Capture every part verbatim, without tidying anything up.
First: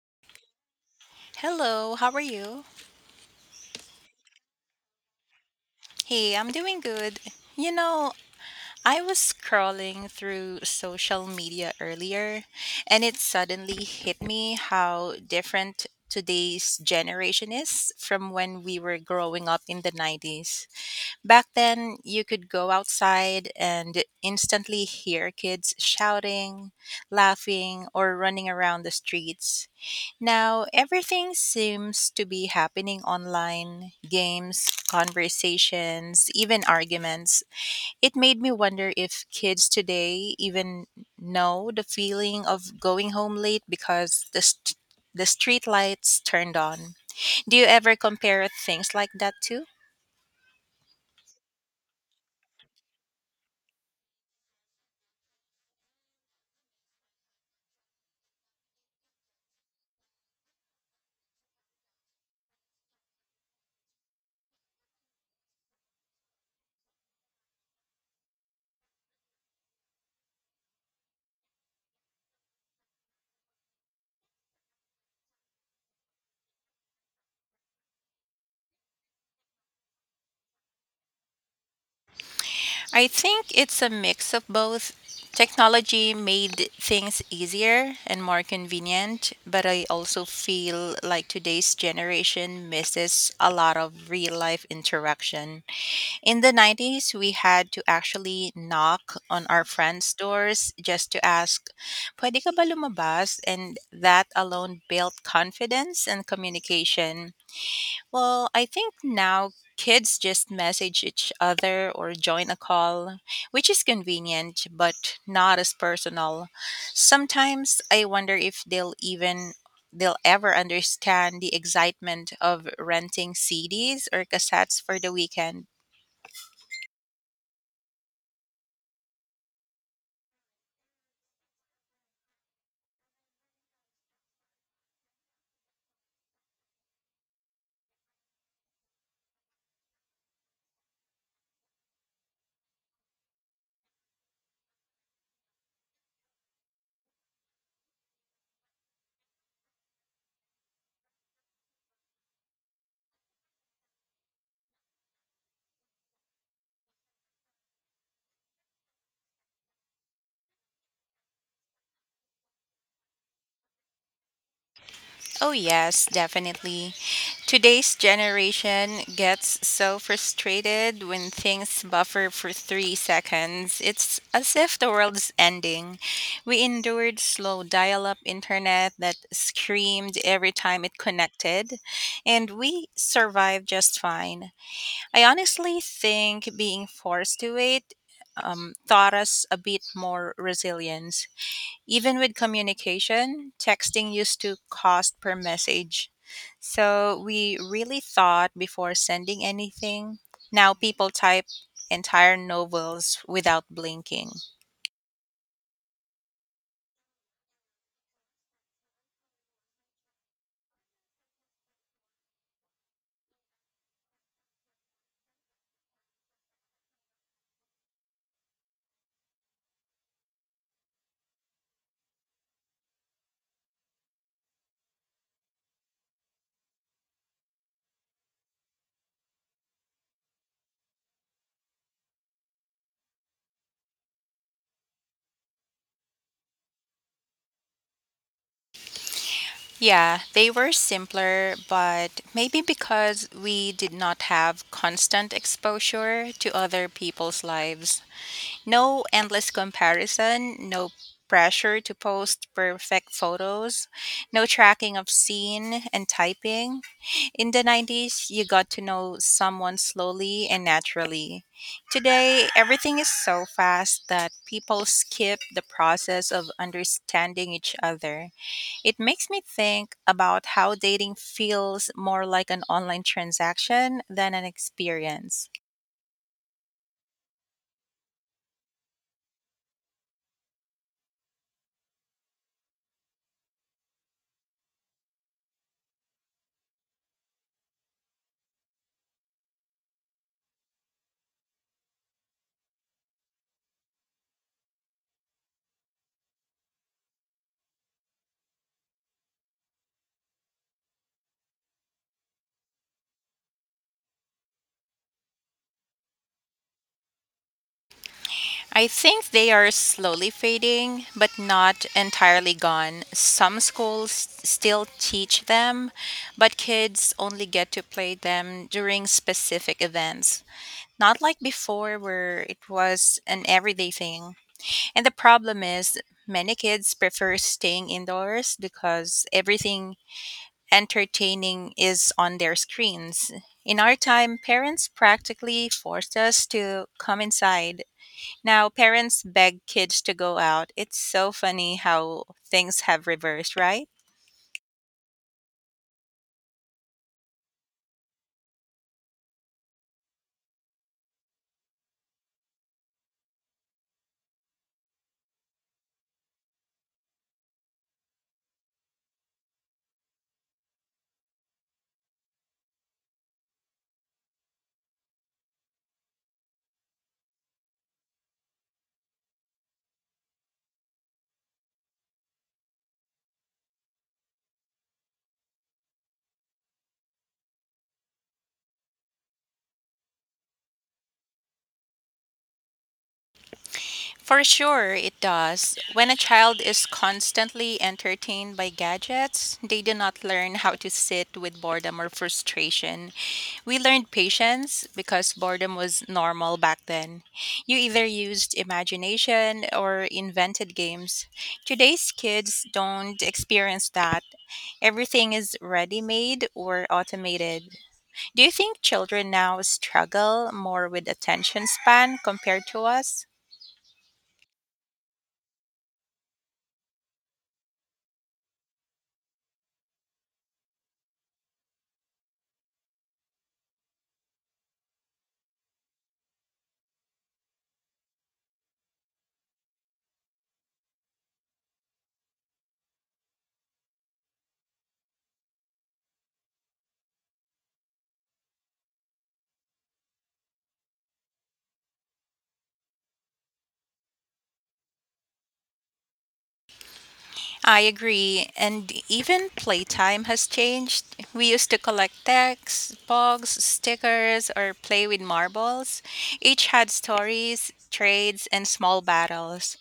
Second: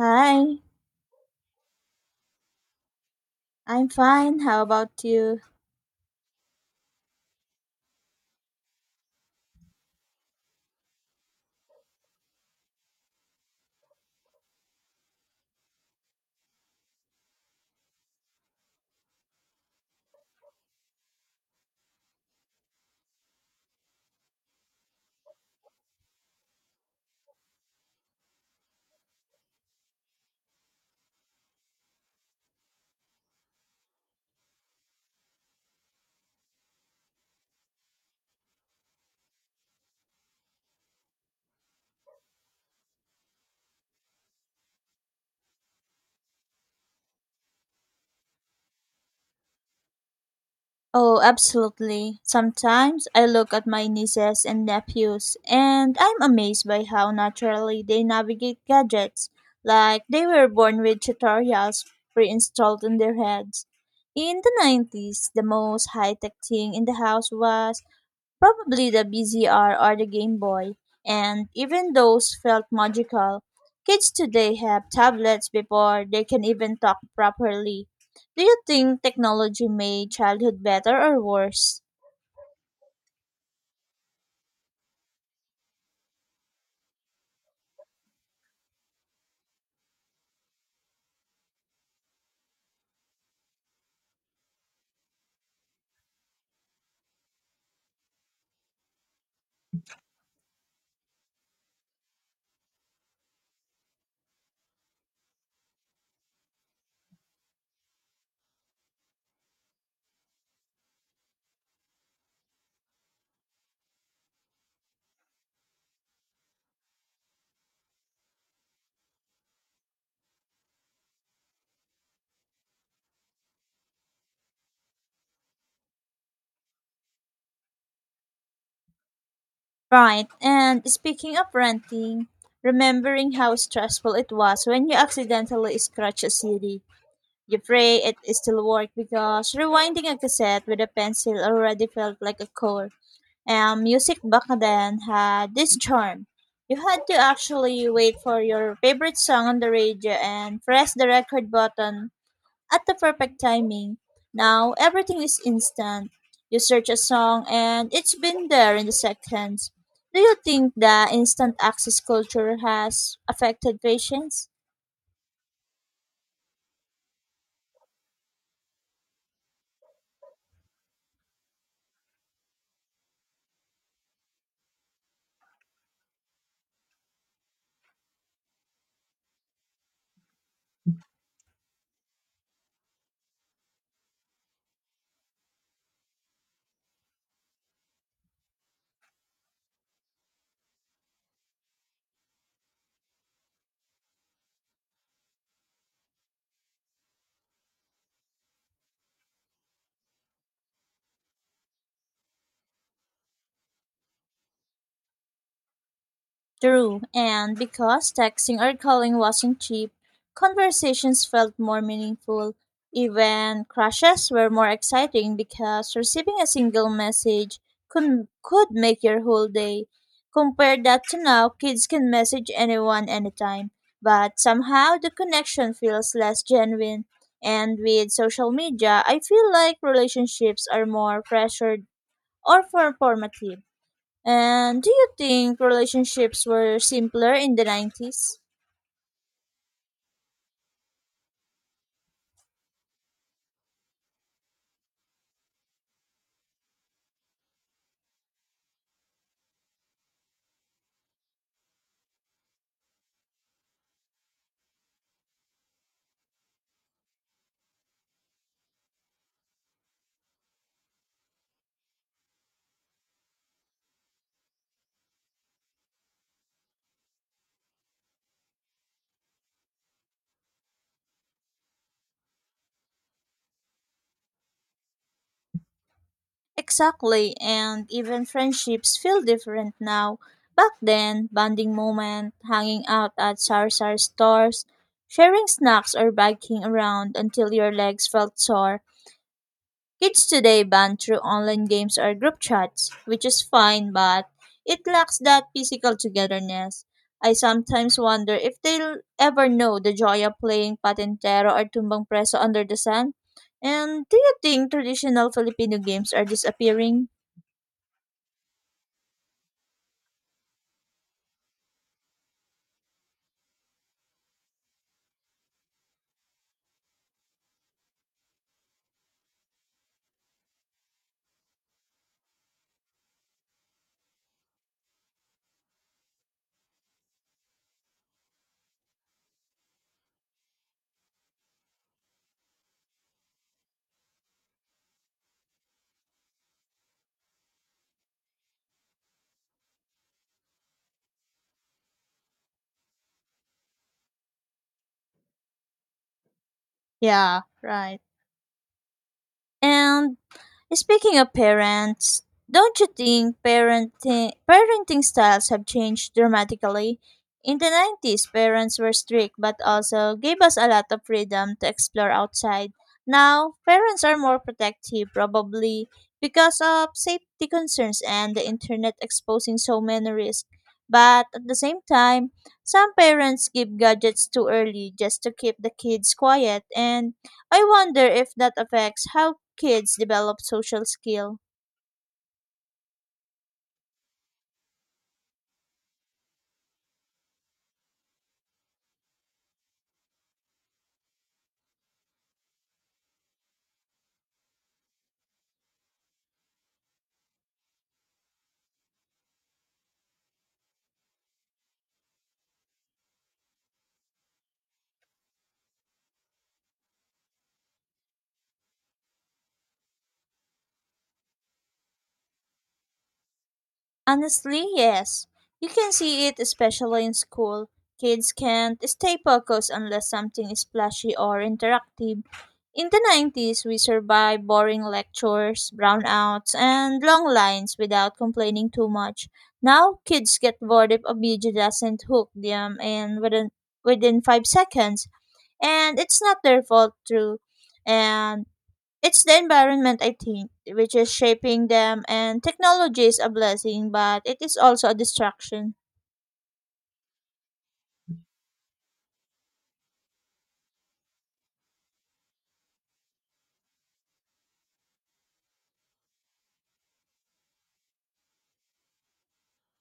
Hi, Hello, how are you? I'm fine. How about you? Hey, I'm doing good. You know, I was scrolling through social media earlier and it suddenly hit me how different today's generation is from when we were growing up in the nineties. Back then, you could go outside and instantly hear kids shouting, laughing, or running around the streets. Now, everything seems to be happening online games, conversations, even arguments. It made me wonder if kids today even know the feeling of going home late because the, st- the street lights turned on. Do you ever compare things like that too? Oh, absolutely. Sometimes I look at my nieces and nephews and I'm amazed by how naturally they navigate gadgets, like they were born with tutorials pre installed in their heads. In the nineties, the most high tech thing in the house was probably the B Z R or the Game Boy, and even those felt magical. Kids today have tablets before they can even talk properly. Do you think technology made childhood better or worse? I think it's a mix of both. Technology made things easier and more convenient, but I also feel like today's generation misses a lot of real life interaction. In the nineties, we had to actually knock on our friends' doors just to ask, Pwede ka ba lumabas? And that alone built confidence and communication. Well, I think now kids just message each other or join a call, which is convenient but not as personal. Sometimes I wonder if they'll even they'll ever understand the excitement of renting C Ds or cassettes for the weekend. Right, and speaking of renting, remembering how stressful it was when you accidentally scratch a C D. You pray it still worked because rewinding a cassette with a pencil already felt like a chore. And music back then had this charm. You had to actually wait for your favorite song on the radio and press the record button at the perfect timing. Now everything is instant. You search a song and it's been there in the seconds. Do you think the instant access culture has affected patience? Oh, yes, definitely. Today's generation gets so frustrated when things buffer for three seconds. It's as if the world's ending. We endured slow dial up internet that screamed every time it connected, and we survived just fine. I honestly think being forced to wait um, taught us a bit more resilience. Even with communication, texting used to cost per message. So we really thought before sending anything. Now people type entire novels without blinking. True, and because texting or calling wasn't cheap, conversations felt more meaningful. Even crushes were more exciting because receiving a single message could, could make your whole day. Compare that to now, kids can message anyone anytime, but somehow the connection feels less genuine. And with social media, I feel like relationships are more pressured or performative. And do you think relationships were simpler in the nineties? Yeah, they were simpler, but maybe because we did not have constant exposure to other people's lives. No endless comparison, no pressure to post perfect photos, no tracking of scene and typing. In the nineties, you got to know someone slowly and naturally. Today, everything is so fast that people skip the process of understanding each other. It makes me think about how dating feels more like an online transaction than an experience. Exactly, and even friendships feel different now. Back then, bonding moment, hanging out at sar sar stores, sharing snacks or biking around until your legs felt sore. Kids today bond through online games or group chats, which is fine, but it lacks that physical togetherness. I sometimes wonder if they'll ever know the joy of playing patintero or tumbang preso under the sun. And do you think traditional Filipino games are disappearing? I think they are slowly fading, but not entirely gone. Some schools still teach them, but kids only get to play them during specific events. Not like before, where it was an everyday thing. And the problem is, many kids prefer staying indoors because everything entertaining is on their screens. In our time, parents practically forced us to come inside. Now, parents beg kids to go out. It's so funny how things have reversed, right? Yeah, right. And speaking of parents, don't you think parenting parenting styles have changed dramatically? In the nineties, parents were strict but also gave us a lot of freedom to explore outside. Now, parents are more protective probably because of safety concerns and the internet exposing so many risks. But at the same time, some parents give gadgets too early just to keep the kids quiet, and I wonder if that affects how kids develop social skill. For sure, it does. When a child is constantly entertained by gadgets, they do not learn how to sit with boredom or frustration. We learned patience because boredom was normal back then. You either used imagination or invented games. Today's kids don't experience that. Everything is ready made or automated. Do you think children now struggle more with attention span compared to us? Honestly, yes. You can see it especially in school. Kids can't stay focused unless something is flashy or interactive. In the nineties, we survived boring lectures, brownouts, and long lines without complaining too much. Now, kids get bored if a video doesn't hook them and within, within five seconds, and it's not their fault, true. And it's the environment, I think, which is shaping them, and technology is a blessing, but it is also a distraction. I agree, and even playtime has changed. We used to collect texts, books, stickers, or play with marbles. Each had stories, trades, and small battles.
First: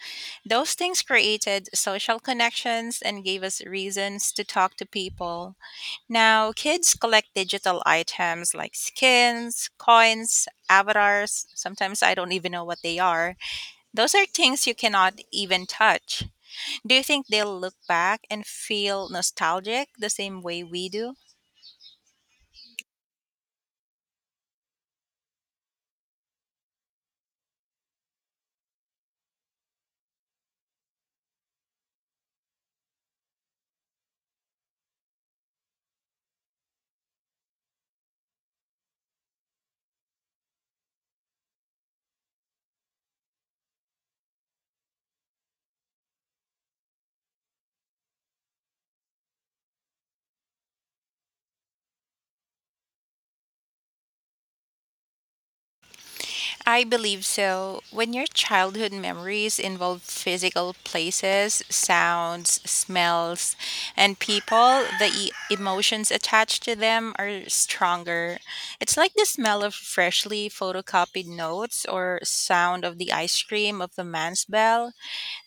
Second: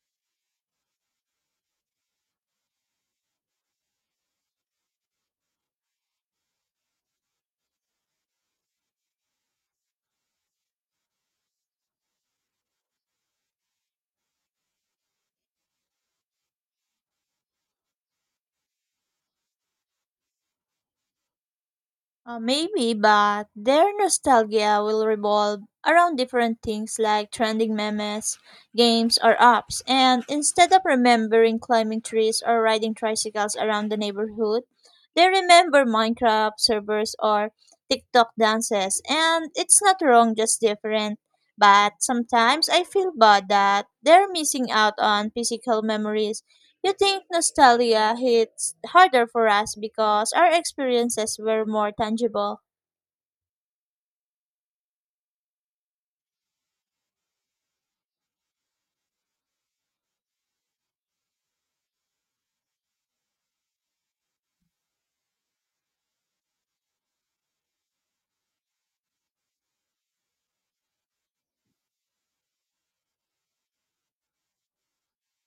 Those things created social connections and gave us reasons to talk to people. Now, kids collect digital items like skins, coins, avatars. Sometimes I don't even know what they are. Those are things you cannot even touch. Do you think they'll look back and feel nostalgic the same way we do? Uh, maybe, but their nostalgia will revolve around different things like trending memes, games, or apps. And instead of remembering climbing trees or riding tricycles around the neighborhood, they remember Minecraft servers or TikTok dances. And it's not wrong, just different. But sometimes I feel bad that they're missing out on physical memories. You think nostalgia hits harder for us because our experiences were more tangible? I believe so. When your childhood memories involve physical places, sounds, smells, and people, the e- emotions attached to them are stronger. It's like the smell of freshly photocopied notes or sound of the ice cream of the man's bell.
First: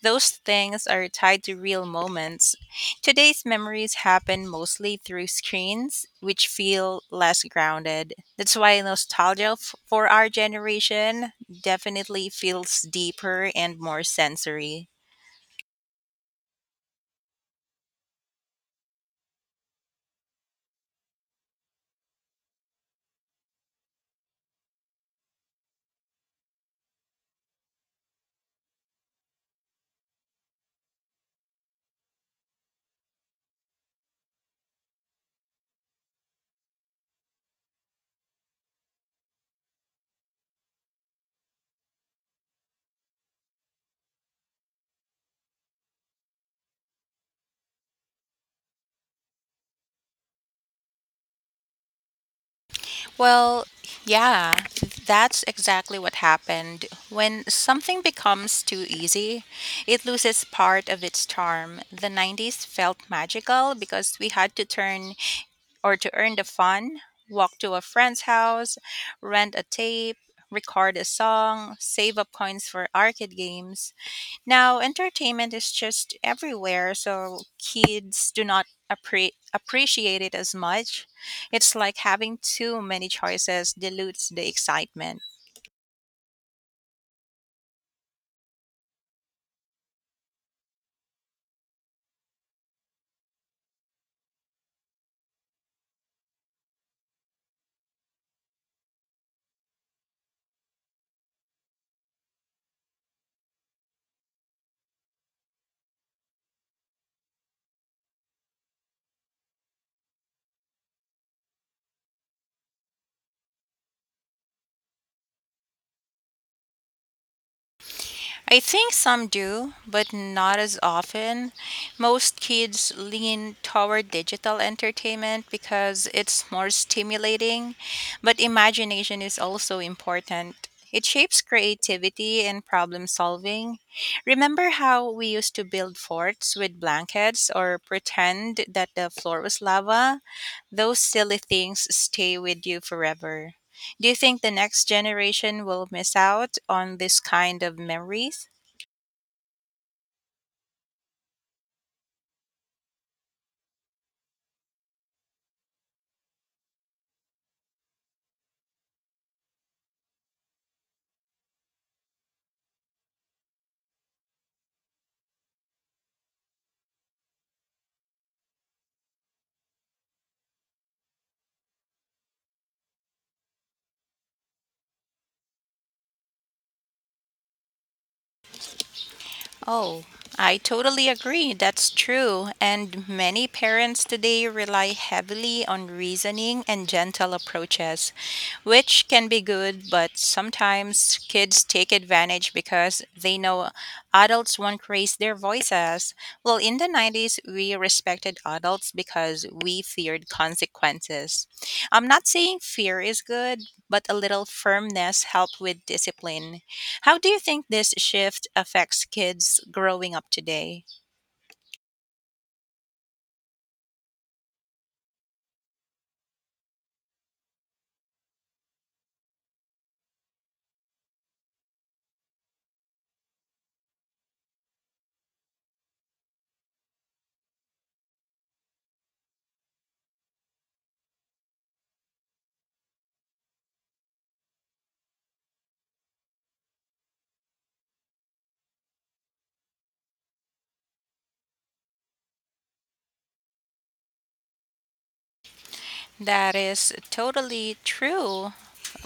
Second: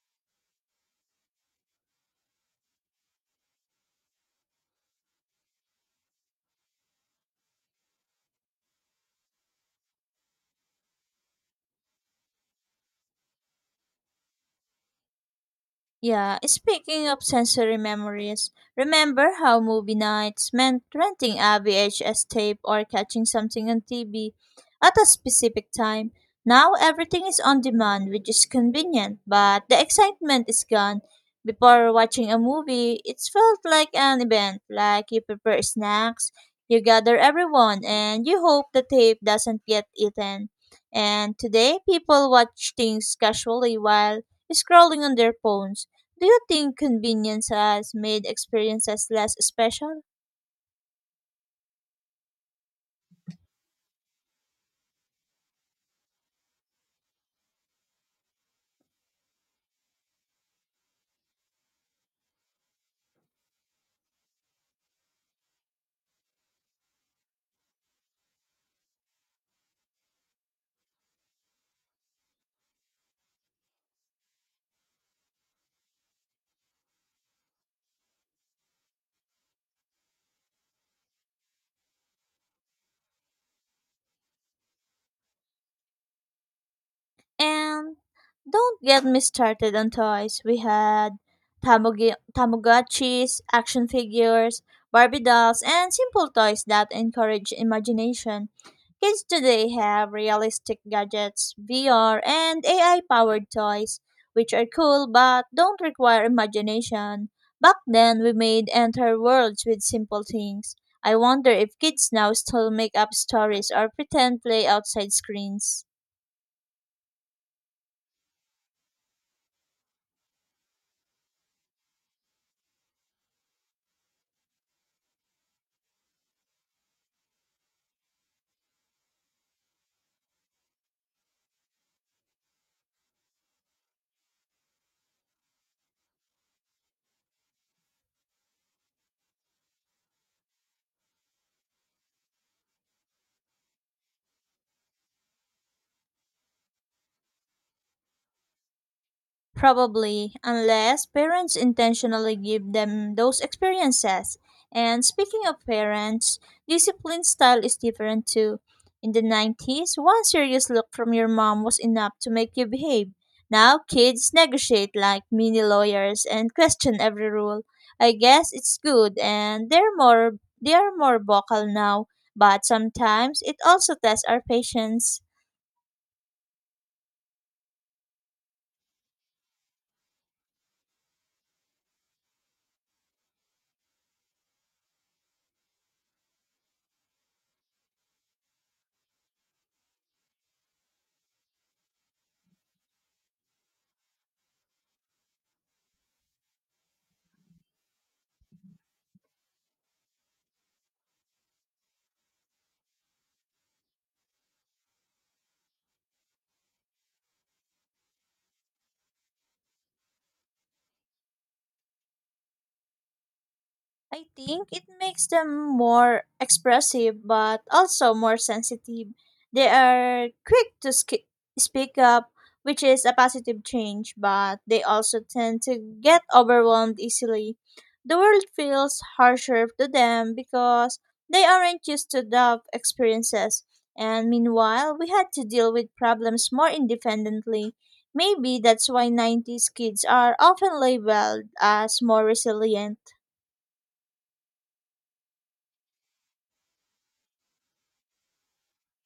Those things are tied to real moments. Today's memories happen mostly through screens, which feel less grounded. That's why nostalgia f- for our generation definitely feels deeper and more sensory. Yeah, speaking of sensory memories, remember how movie nights meant renting a V H S tape or catching something on T V at a specific time? Now everything is on demand, which is convenient, but the excitement is gone. Before watching a movie, it felt like an event, like you prepare snacks, you gather everyone, and you hope the tape doesn't get eaten. And today, people watch things casually while scrolling on their phones. Do you think convenience has made experiences less special? Well, yeah, that's exactly what happened. When something becomes too easy, it loses part of its charm. The nineties felt magical because we had to turn or to earn the fun, walk to a friend's house, rent a tape, record a song, save up coins for arcade games. Now, entertainment is just everywhere, so kids do not appre- appreciate it as much. It's like having too many choices dilutes the excitement. And don't get me started on toys. We had tamogi- Tamagotchis, action figures, Barbie dolls, and simple toys that encourage imagination. Kids today have realistic gadgets, V R, and A I powered toys, which are cool but don't require imagination. Back then, we made entire worlds with simple things. I wonder if kids now still make up stories or pretend play outside screens. I think some do, but not as often. Most kids lean toward digital entertainment because it's more stimulating, but imagination is also important. It shapes creativity and problem solving. Remember how we used to build forts with blankets or pretend that the floor was lava? Those silly things stay with you forever. Do you think the next generation will miss out on this kind of memories? Probably, unless parents intentionally give them those experiences. And speaking of parents, discipline style is different too. In the nineties, one serious look from your mom was enough to make you behave. Now, kids negotiate like mini lawyers and question every rule. I guess it's good and they're more they are more vocal now, but sometimes it also tests our patience. Oh, I totally agree. That's true. And many parents today rely heavily on reasoning and gentle approaches, which can be good, but sometimes kids take advantage because they know adults won't raise their voices. Well, in the nineties, we respected adults because we feared consequences. I'm not saying fear is good, but a little firmness helped with discipline. How do you think this shift affects kids growing up today? I think it makes them more expressive but also more sensitive. They are quick to sk- speak up, which is a positive change, but they also tend to get overwhelmed easily. The world feels harsher to them because they aren't used to tough experiences. And meanwhile, we had to deal with problems more independently. Maybe that's why nineties kids are often labeled as more resilient. That is totally true.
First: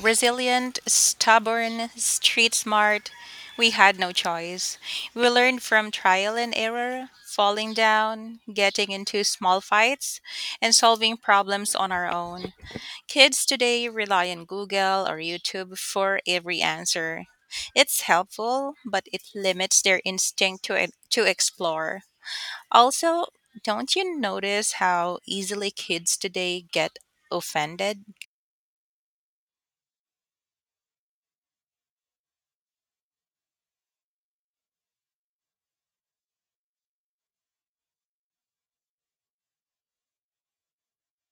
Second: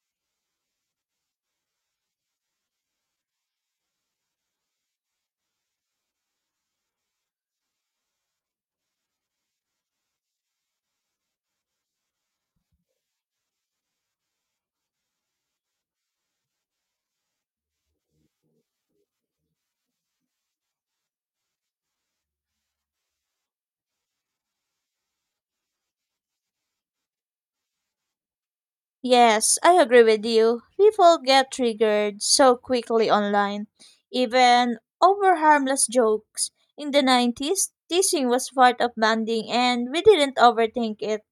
Resilient, stubborn, street smart, we had no choice. We learned from trial and error, falling down, getting into small fights, and solving problems on our own. Kids today rely on Google or YouTube for every answer. It's helpful, but it limits their instinct to, e-, to explore. Also, don't you notice how easily kids today get offended? Yes, I agree with you. People get triggered so quickly online, even over harmless jokes. In the nineties, teasing was part of bonding and we didn't overthink it.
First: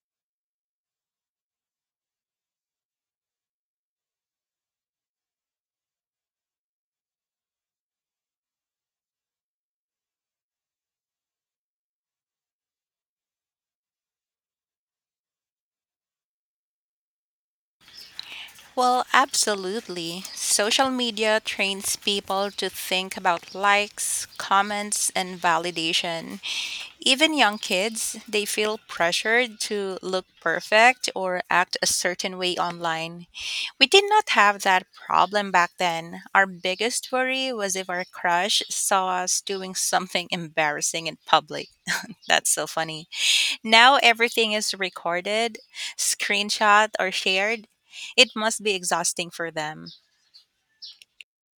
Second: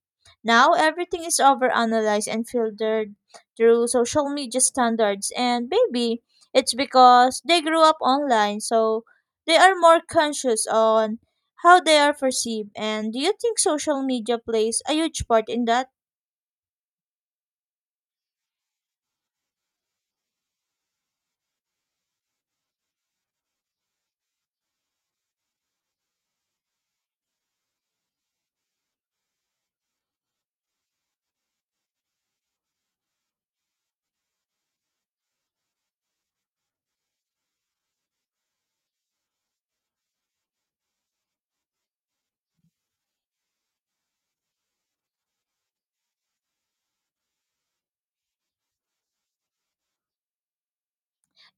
Now everything is overanalyzed and filtered through social media standards, and maybe it's because they grew up online, so they are more conscious on how they are perceived. And do you think social media plays a huge part in that? Well, absolutely. Social media trains people to think about likes, comments, and validation. Even young kids, they feel pressured to look perfect or act a certain way online. We did not have that problem back then. Our biggest worry was if our crush saw us doing something embarrassing in public. That's so funny. Now everything is recorded, screenshot, or shared, it must be exhausting for them.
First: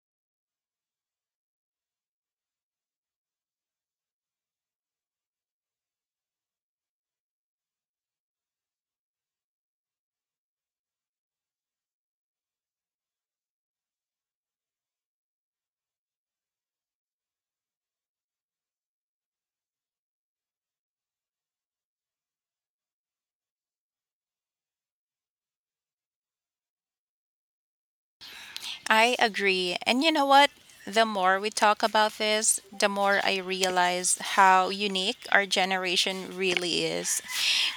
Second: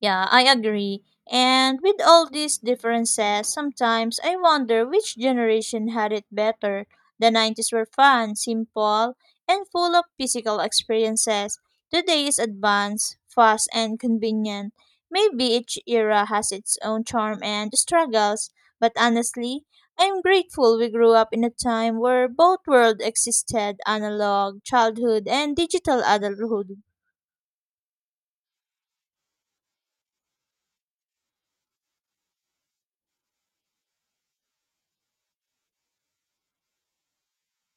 Yeah, I agree. And with all these differences, sometimes I wonder which generation had it better. The nineties were fun, simple, and full of physical experiences. Today is advanced, fast, and convenient. Maybe each era has its own charm and struggles, but honestly, I'm grateful we grew up in a time where both worlds existed analog childhood and digital adulthood. I agree. And you know what? The more we talk about this, the more I realize how unique our generation really is.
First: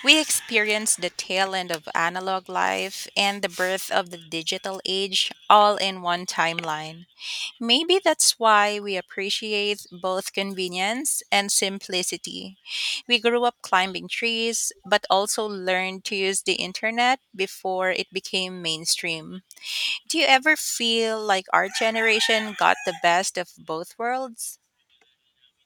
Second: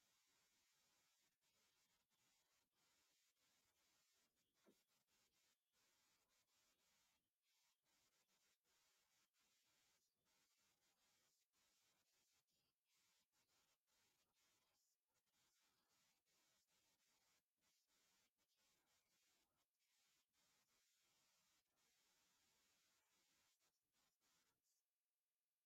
We experienced the tail end of analog life and the birth of the digital age all in one timeline. Maybe that's why we appreciate both convenience and simplicity. We grew up climbing trees, but also learned to use the internet before it became mainstream. Do you ever feel like our generation got the best of both worlds?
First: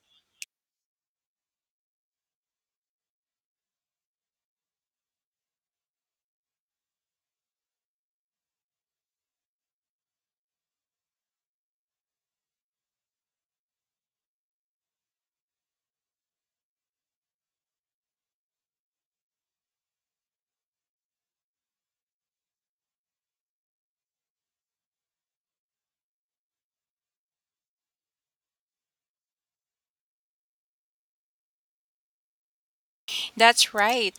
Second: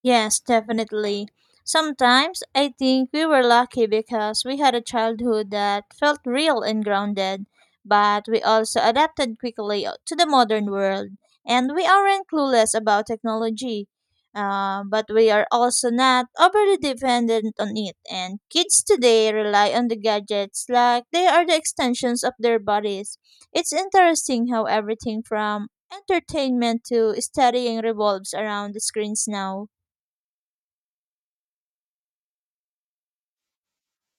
Yes, definitely. Sometimes I think we were lucky because we had a childhood that felt real and grounded, but we also adapted quickly uh, to the modern world, and we aren't clueless about technology. Uh, but we are also not overly dependent on it, and kids today rely on the gadgets like they are the extensions of their bodies. It's interesting how everything from entertainment to studying revolves around the screens now. That's right.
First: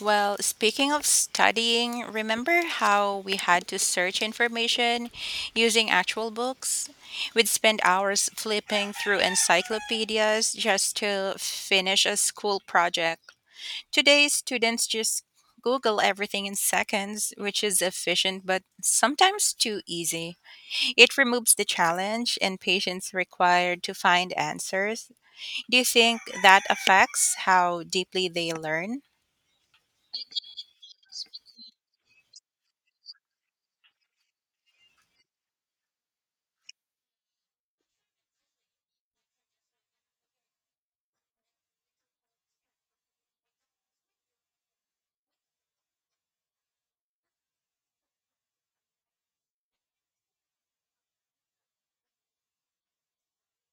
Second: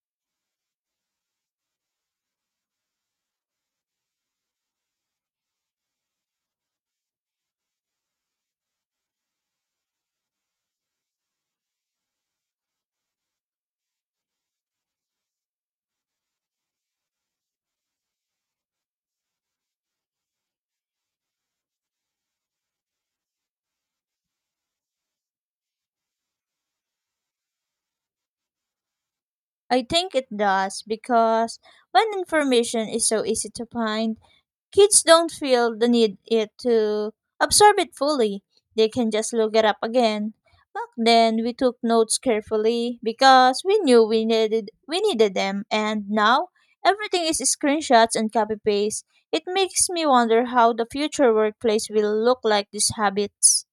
Well, speaking of studying, remember how we had to search information using actual books? We'd spend hours flipping through encyclopedias just to finish a school project. Today, students just Google everything in seconds, which is efficient but sometimes too easy. It removes the challenge and patience required to find answers. Do you think that affects how deeply they learn? I think it does because when information is so easy to find, kids don't feel the need it to absorb it fully. They can just look it up again. Back then, we took notes carefully because we knew we needed we needed them, and now everything is screenshots and copy paste. It makes me wonder how the future workplace will look like these habits.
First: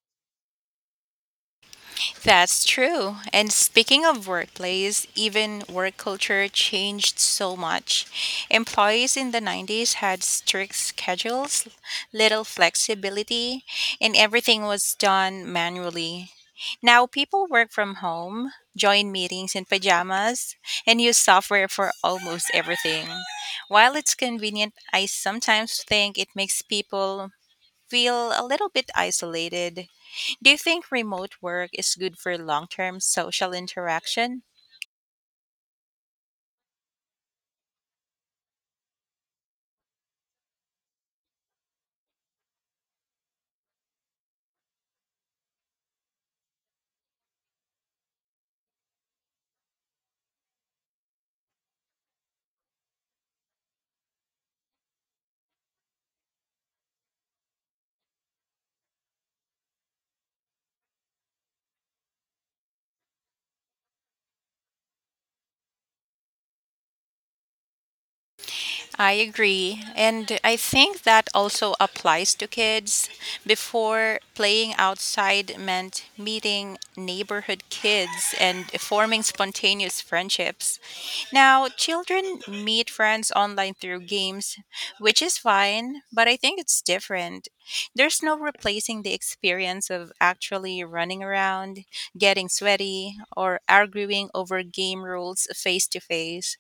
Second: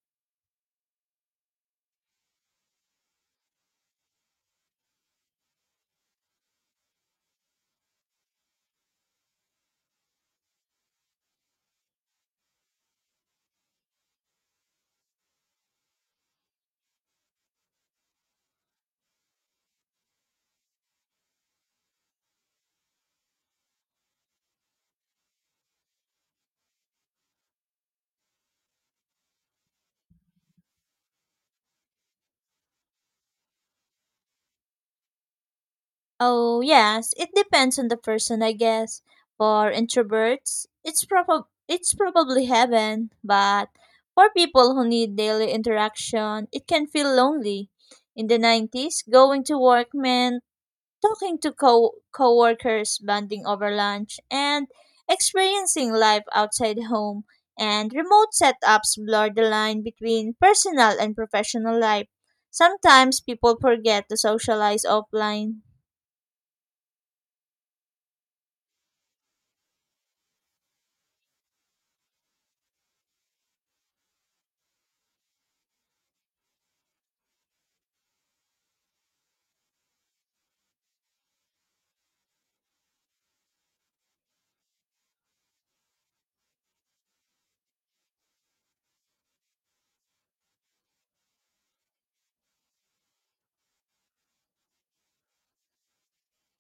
That's true. And speaking of workplace, even work culture changed so much. Employees in the nineties had strict schedules, little flexibility, and everything was done manually. Now people work from home, join meetings in pajamas, and use software for almost everything. While it's convenient, I sometimes think it makes people feel a little bit isolated. Do you think remote work is good for long term social interaction? Oh, yes, it depends on the person, I guess. For introverts, it's prob- it's probably heaven, but for people who need daily interaction, it can feel lonely. In the nineties, going to work meant talking to co- coworkers, bonding over lunch, and experiencing life outside home. And remote setups blur the line between personal and professional life. Sometimes people forget to socialize offline. I agree. And I think that also applies to kids. Before, playing outside meant meeting neighborhood kids and forming spontaneous friendships. Now, children meet friends online through games, which is fine, but I think it's different. There's no replacing the experience of actually running around, getting sweaty, or arguing over game rules face to face.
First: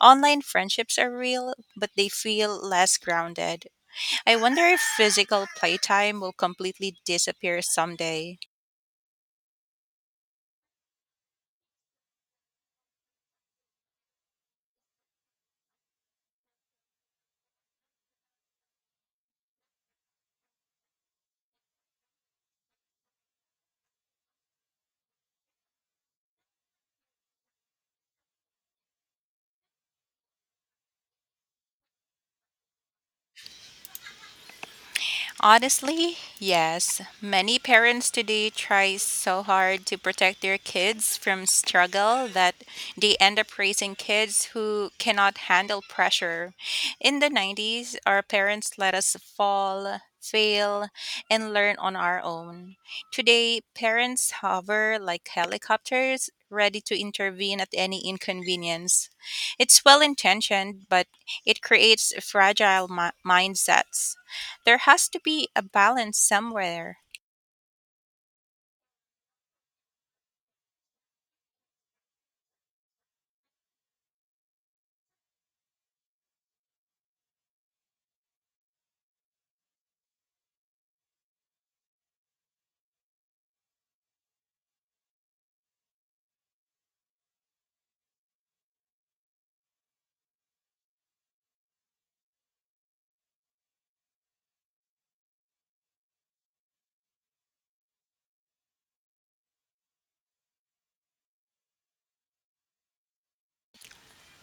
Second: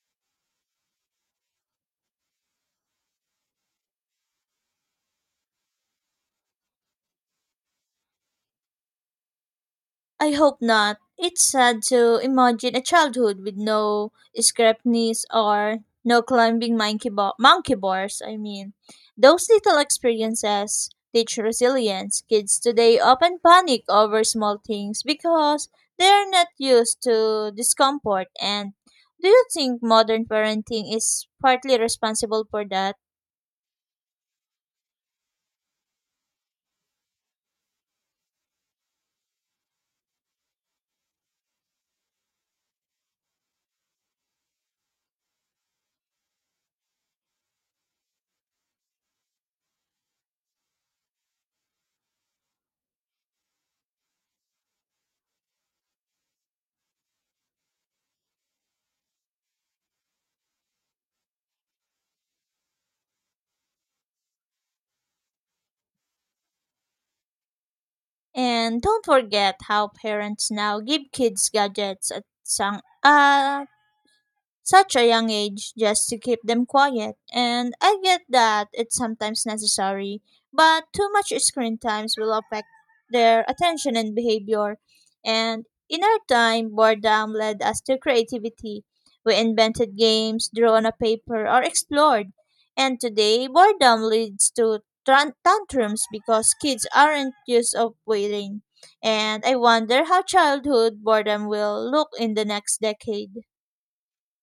Online friendships are real, but they feel less grounded. I wonder if physical playtime will completely disappear someday. I hope not. It's sad to imagine a childhood with no scrapneys or no climbing monkey, bo- monkey bars. I mean, those little experiences teach resilience. Kids today often panic over small things because they're not used to discomfort. And do you think modern parenting is partly responsible for that? Honestly, yes. Many parents today try so hard to protect their kids from struggle that they end up raising kids who cannot handle pressure. In the nineties, our parents let us fall, fail, and learn on our own. Today, parents hover like helicopters, ready to intervene at any inconvenience. It's well intentioned, but it creates fragile mi- mindsets. There has to be a balance somewhere. And don't forget how parents now give kids gadgets at some, uh, such a young age just to keep them quiet. And I get that it's sometimes necessary, but too much screen times will affect their attention and behavior. And in our time, boredom led us to creativity. We invented games, drew on a paper, or explored. And today, boredom leads to tran- tantrums because kids aren't used of waiting. And I wonder how childhood boredom will look in the next decade.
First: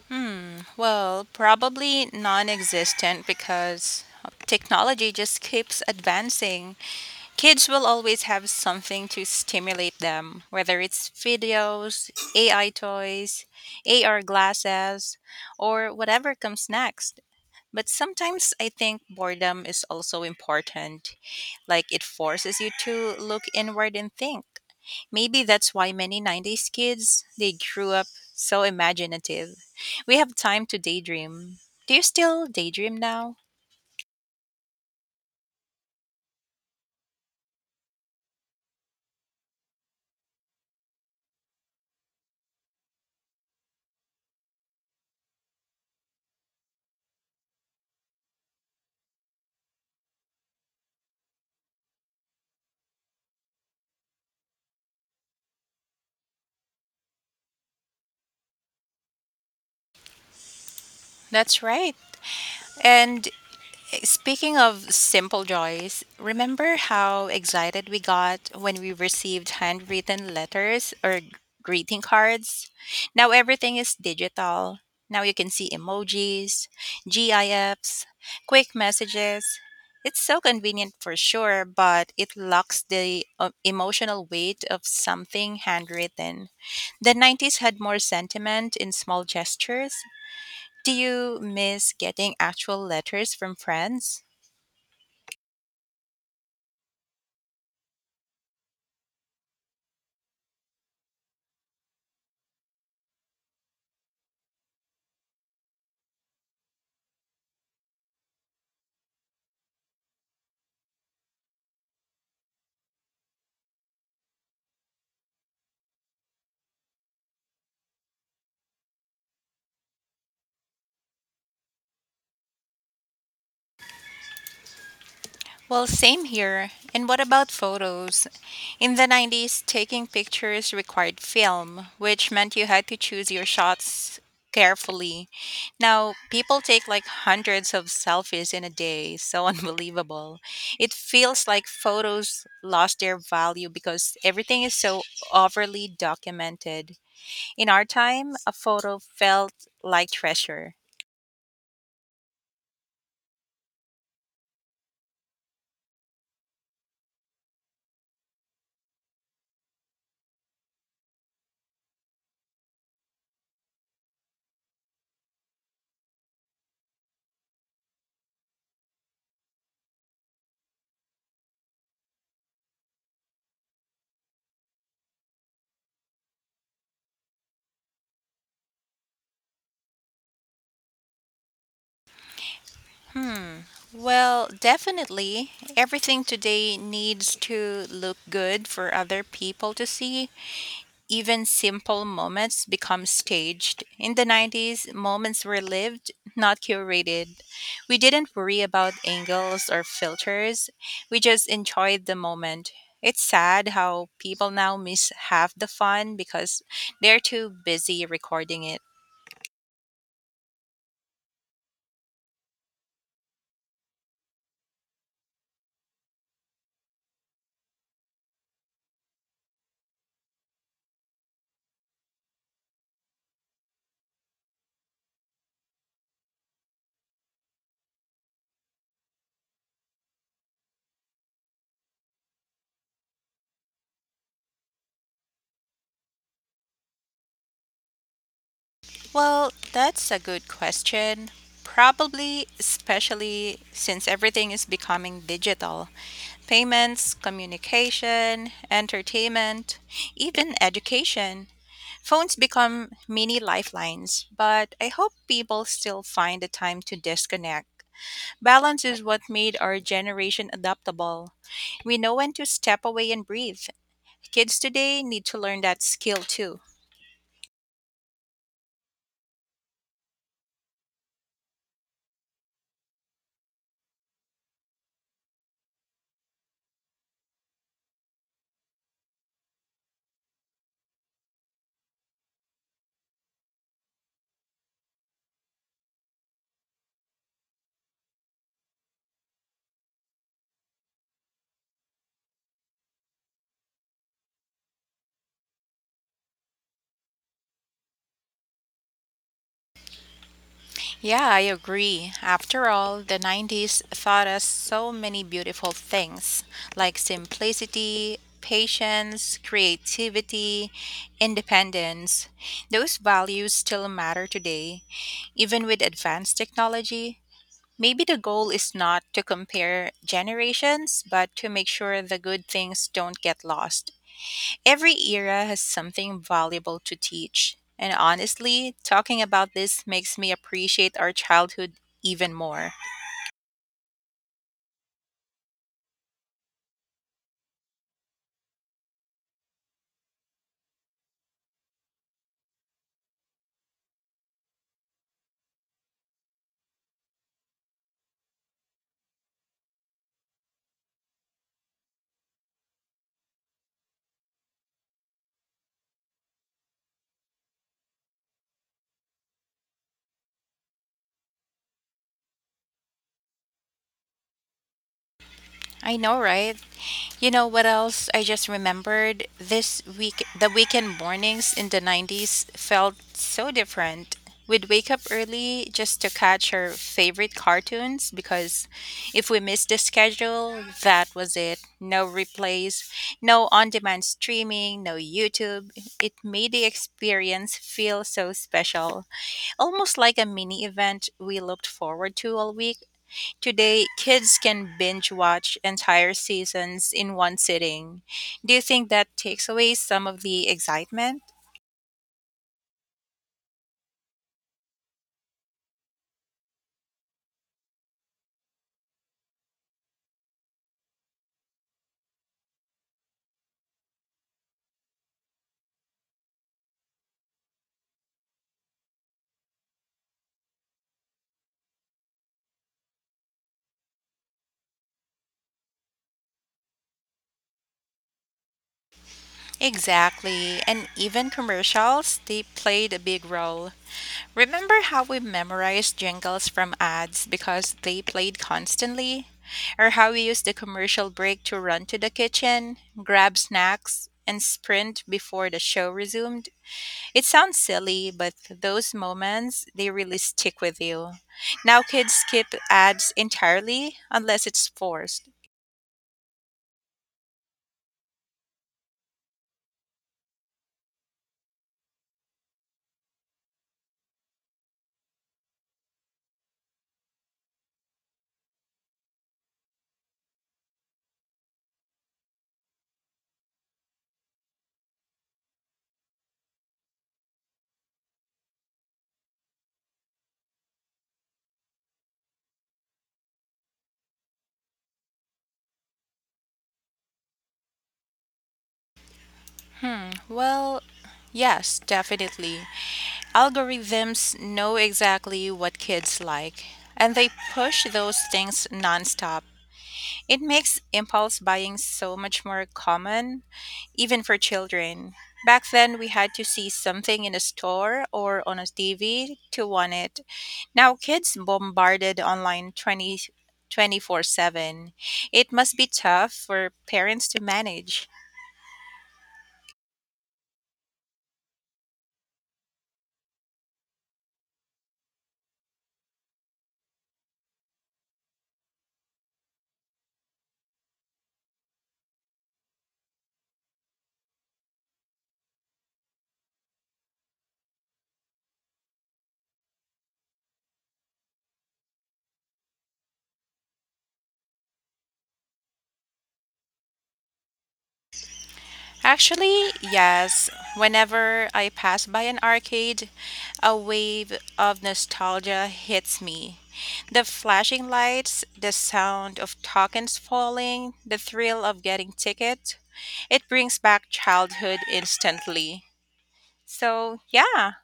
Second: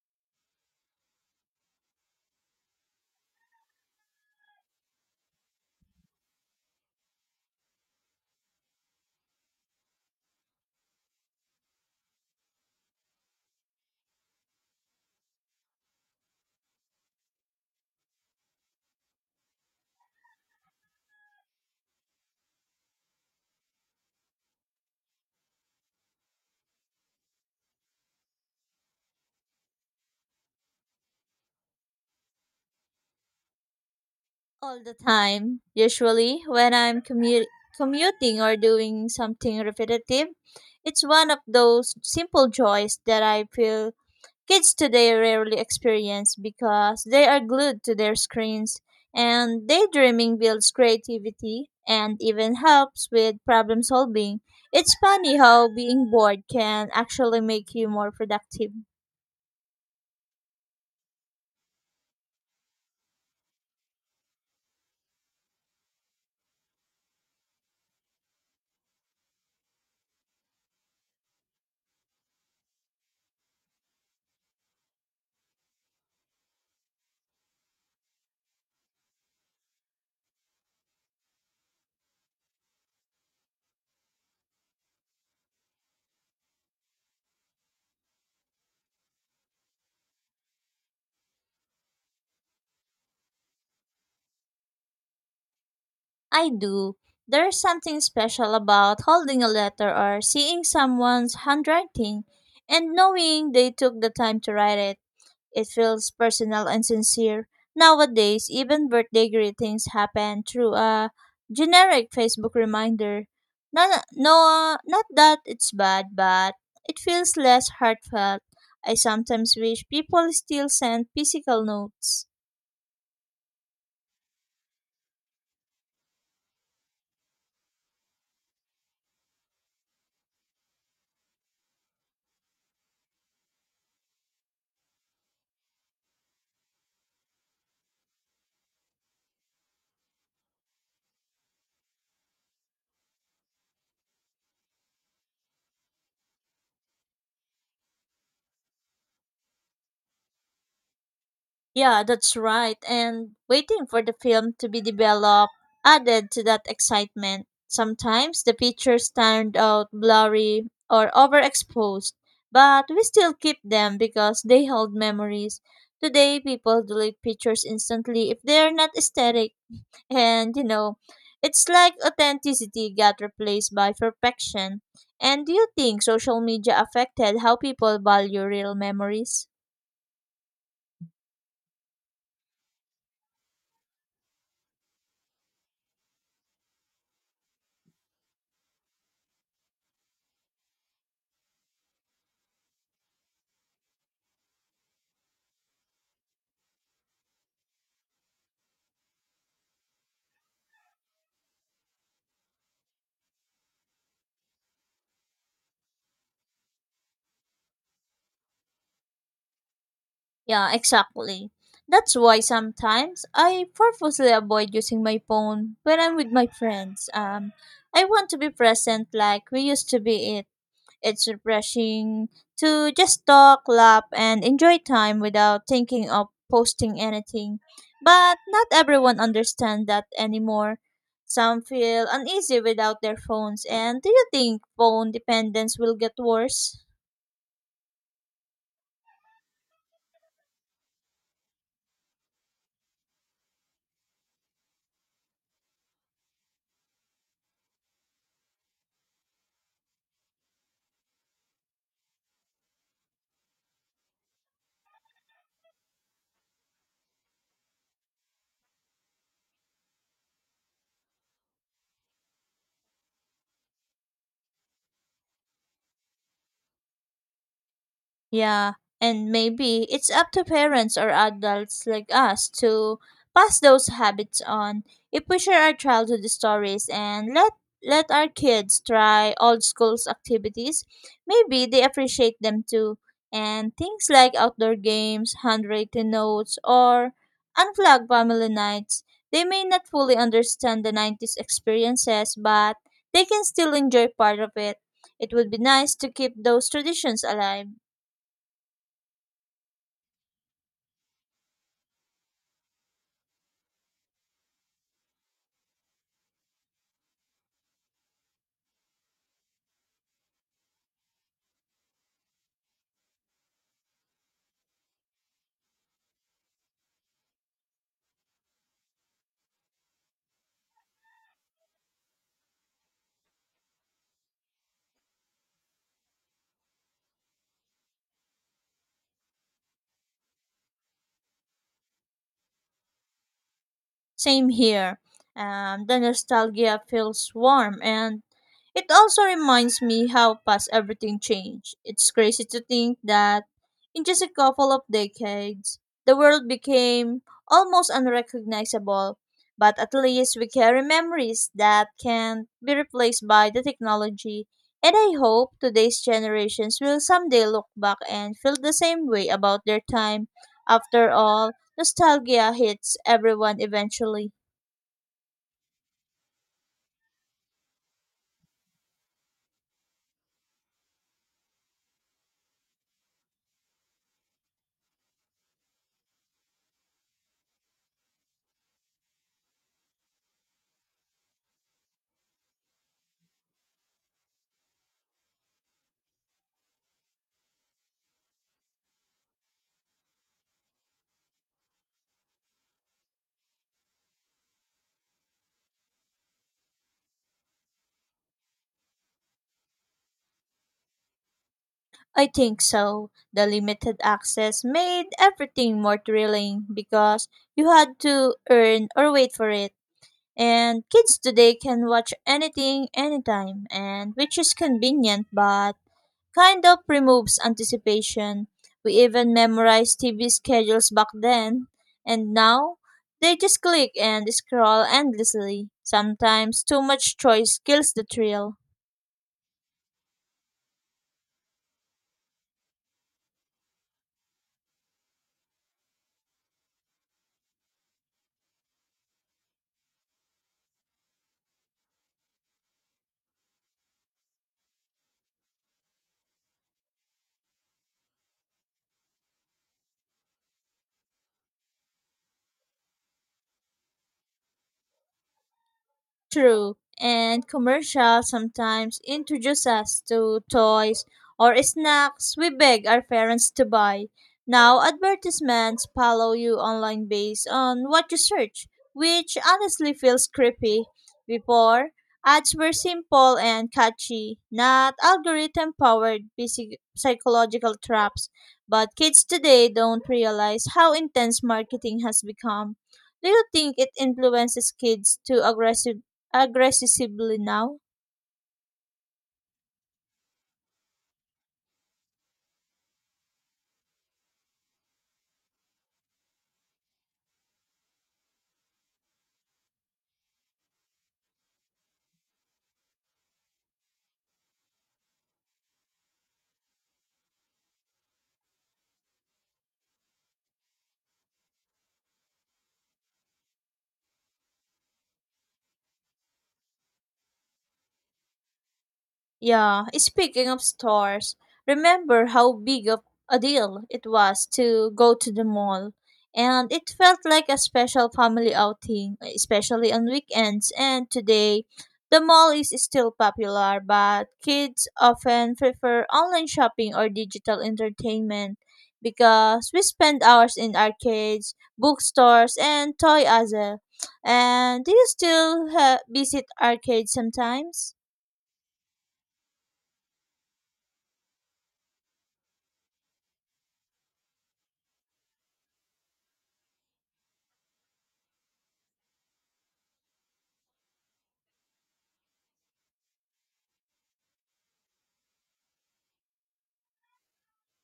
Hmm. Well, probably non existent because technology just keeps advancing. Kids will always have something to stimulate them, whether it's videos, A I toys, A R glasses, or whatever comes next. But sometimes I think boredom is also important. Like it forces you to look inward and think. Maybe that's why many nineties kids, they grew up so imaginative. We have time to daydream. Do you still daydream now? All the time. Usually, when I'm commu- commuting or doing something repetitive, it's one of those simple joys that I feel kids today rarely experience because they are glued to their screens. And daydreaming builds creativity and even helps with problem solving. It's funny how being bored can actually make you more productive. That's right. And speaking of simple joys, remember how excited we got when we received handwritten letters or greeting cards? Now everything is digital. Now you can see emojis, GIFs, quick messages. It's so convenient for sure, but it lacks the uh, emotional weight of something handwritten. The nineties had more sentiment in small gestures. Do you miss getting actual letters from friends? I do. There's something special about holding a letter or seeing someone's handwriting and knowing they took the time to write it. It feels personal and sincere. Nowadays, even birthday greetings happen through a generic Facebook reminder. No, no, not that it's bad, but it feels less heartfelt. I sometimes wish people still sent physical notes. Well, same here. And what about photos? In the nineties, taking pictures required film, which meant you had to choose your shots carefully. Now, people take like hundreds of selfies in a day. So unbelievable. It feels like photos lost their value because everything is so overly documented. In our time, a photo felt like treasure. Yeah, that's right. And waiting for the film to be developed added to that excitement. Sometimes the pictures turned out blurry or overexposed, but we still keep them because they hold memories. Today, people delete pictures instantly if they're not aesthetic. And, you know, it's like authenticity got replaced by perfection. And do you think social media affected how people value real memories? Hmm. Well, definitely. Everything today needs to look good for other people to see. Even simple moments become staged. In the nineties, moments were lived, not curated. We didn't worry about angles or filters, we just enjoyed the moment. It's sad how people now miss half the fun because they're too busy recording it. Yeah, exactly. That's why sometimes I purposely avoid using my phone when I'm with my friends. Um, I want to be present like we used to be it. It's refreshing to just talk, laugh, and enjoy time without thinking of posting anything. But not everyone understands that anymore. Some feel uneasy without their phones. And do you think phone dependence will get worse? Well, that's a good question. Probably, especially since everything is becoming digital. Payments, communication, entertainment, even education. Phones become mini lifelines, but I hope people still find the time to disconnect. Balance is what made our generation adaptable. We know when to step away and breathe. Kids today need to learn that skill too. Yeah, and maybe it's up to parents or adults like us to pass those habits on. If we share our childhood stories and let let our kids try old school's activities, maybe they appreciate them too. And things like outdoor games, handwritten notes, or unplugged family nights, they may not fully understand the nineties experiences, but they can still enjoy part of it. It would be nice to keep those traditions alive. Yeah, I agree. After all, the nineties taught us so many beautiful things like simplicity, patience, creativity, independence. Those values still matter today, even with advanced technology. Maybe the goal is not to compare generations, but to make sure the good things don't get lost. Every era has something valuable to teach. And honestly, talking about this makes me appreciate our childhood even more. Same here. Um, the nostalgia feels warm and it also reminds me how fast everything changed. It's crazy to think that in just a couple of decades, the world became almost unrecognizable. But at least we carry memories that can be replaced by the technology. And I hope today's generations will someday look back and feel the same way about their time. After all, nostalgia hits everyone eventually. I know, right? You know what else I just remembered? This week, the weekend mornings in the nineties felt so different. We'd wake up early just to catch our favorite cartoons because if we missed the schedule, that was it. No replays, no on demand streaming, no YouTube. It made the experience feel so special, almost like a mini event we looked forward to all week. Today, kids can binge watch entire seasons in one sitting. Do you think that takes away some of the excitement? I think so. The limited access made everything more thrilling because you had to earn or wait for it. And kids today can watch anything anytime and which is convenient but kind of removes anticipation. We even memorized T V schedules back then and now they just click and scroll endlessly. Sometimes too much choice kills the thrill. Exactly, and even commercials, they played a big role. Remember how we memorized jingles from ads because they played constantly? Or how we used the commercial break to run to the kitchen, grab snacks, and sprint before the show resumed? It sounds silly, but those moments, they really stick with you. Now kids skip ads entirely unless it's forced. True, and commercials sometimes introduce us to toys or snacks we beg our parents to buy. Now, advertisements follow you online based on what you search, which honestly feels creepy. Before, ads were simple and catchy, not algorithm powered psychological traps. But kids today don't realize how intense marketing has become. Do you think it influences kids to aggressive aggressively now? Hmm, well, yes, definitely. Algorithms know exactly what kids like, and they push those things nonstop. It makes impulse buying so much more common, even for children. Back then, we had to see something in a store or on a T V to want it. Now, kids bombarded online twenty, twenty-four seven. It must be tough for parents to manage. Yeah, speaking of stores, remember how big of a deal it was to go to the mall. And it felt like a special family outing, especially on weekends. And today, the mall is still popular, but kids often prefer online shopping or digital entertainment because we spend hours in arcades, bookstores, and toy other. And do you still ha- visit arcades sometimes? Actually, yes. Whenever I pass by an arcade, a wave of nostalgia hits me. The flashing lights, the sound of tokens falling, the thrill of getting ticket. It brings back childhood instantly. So, yeah,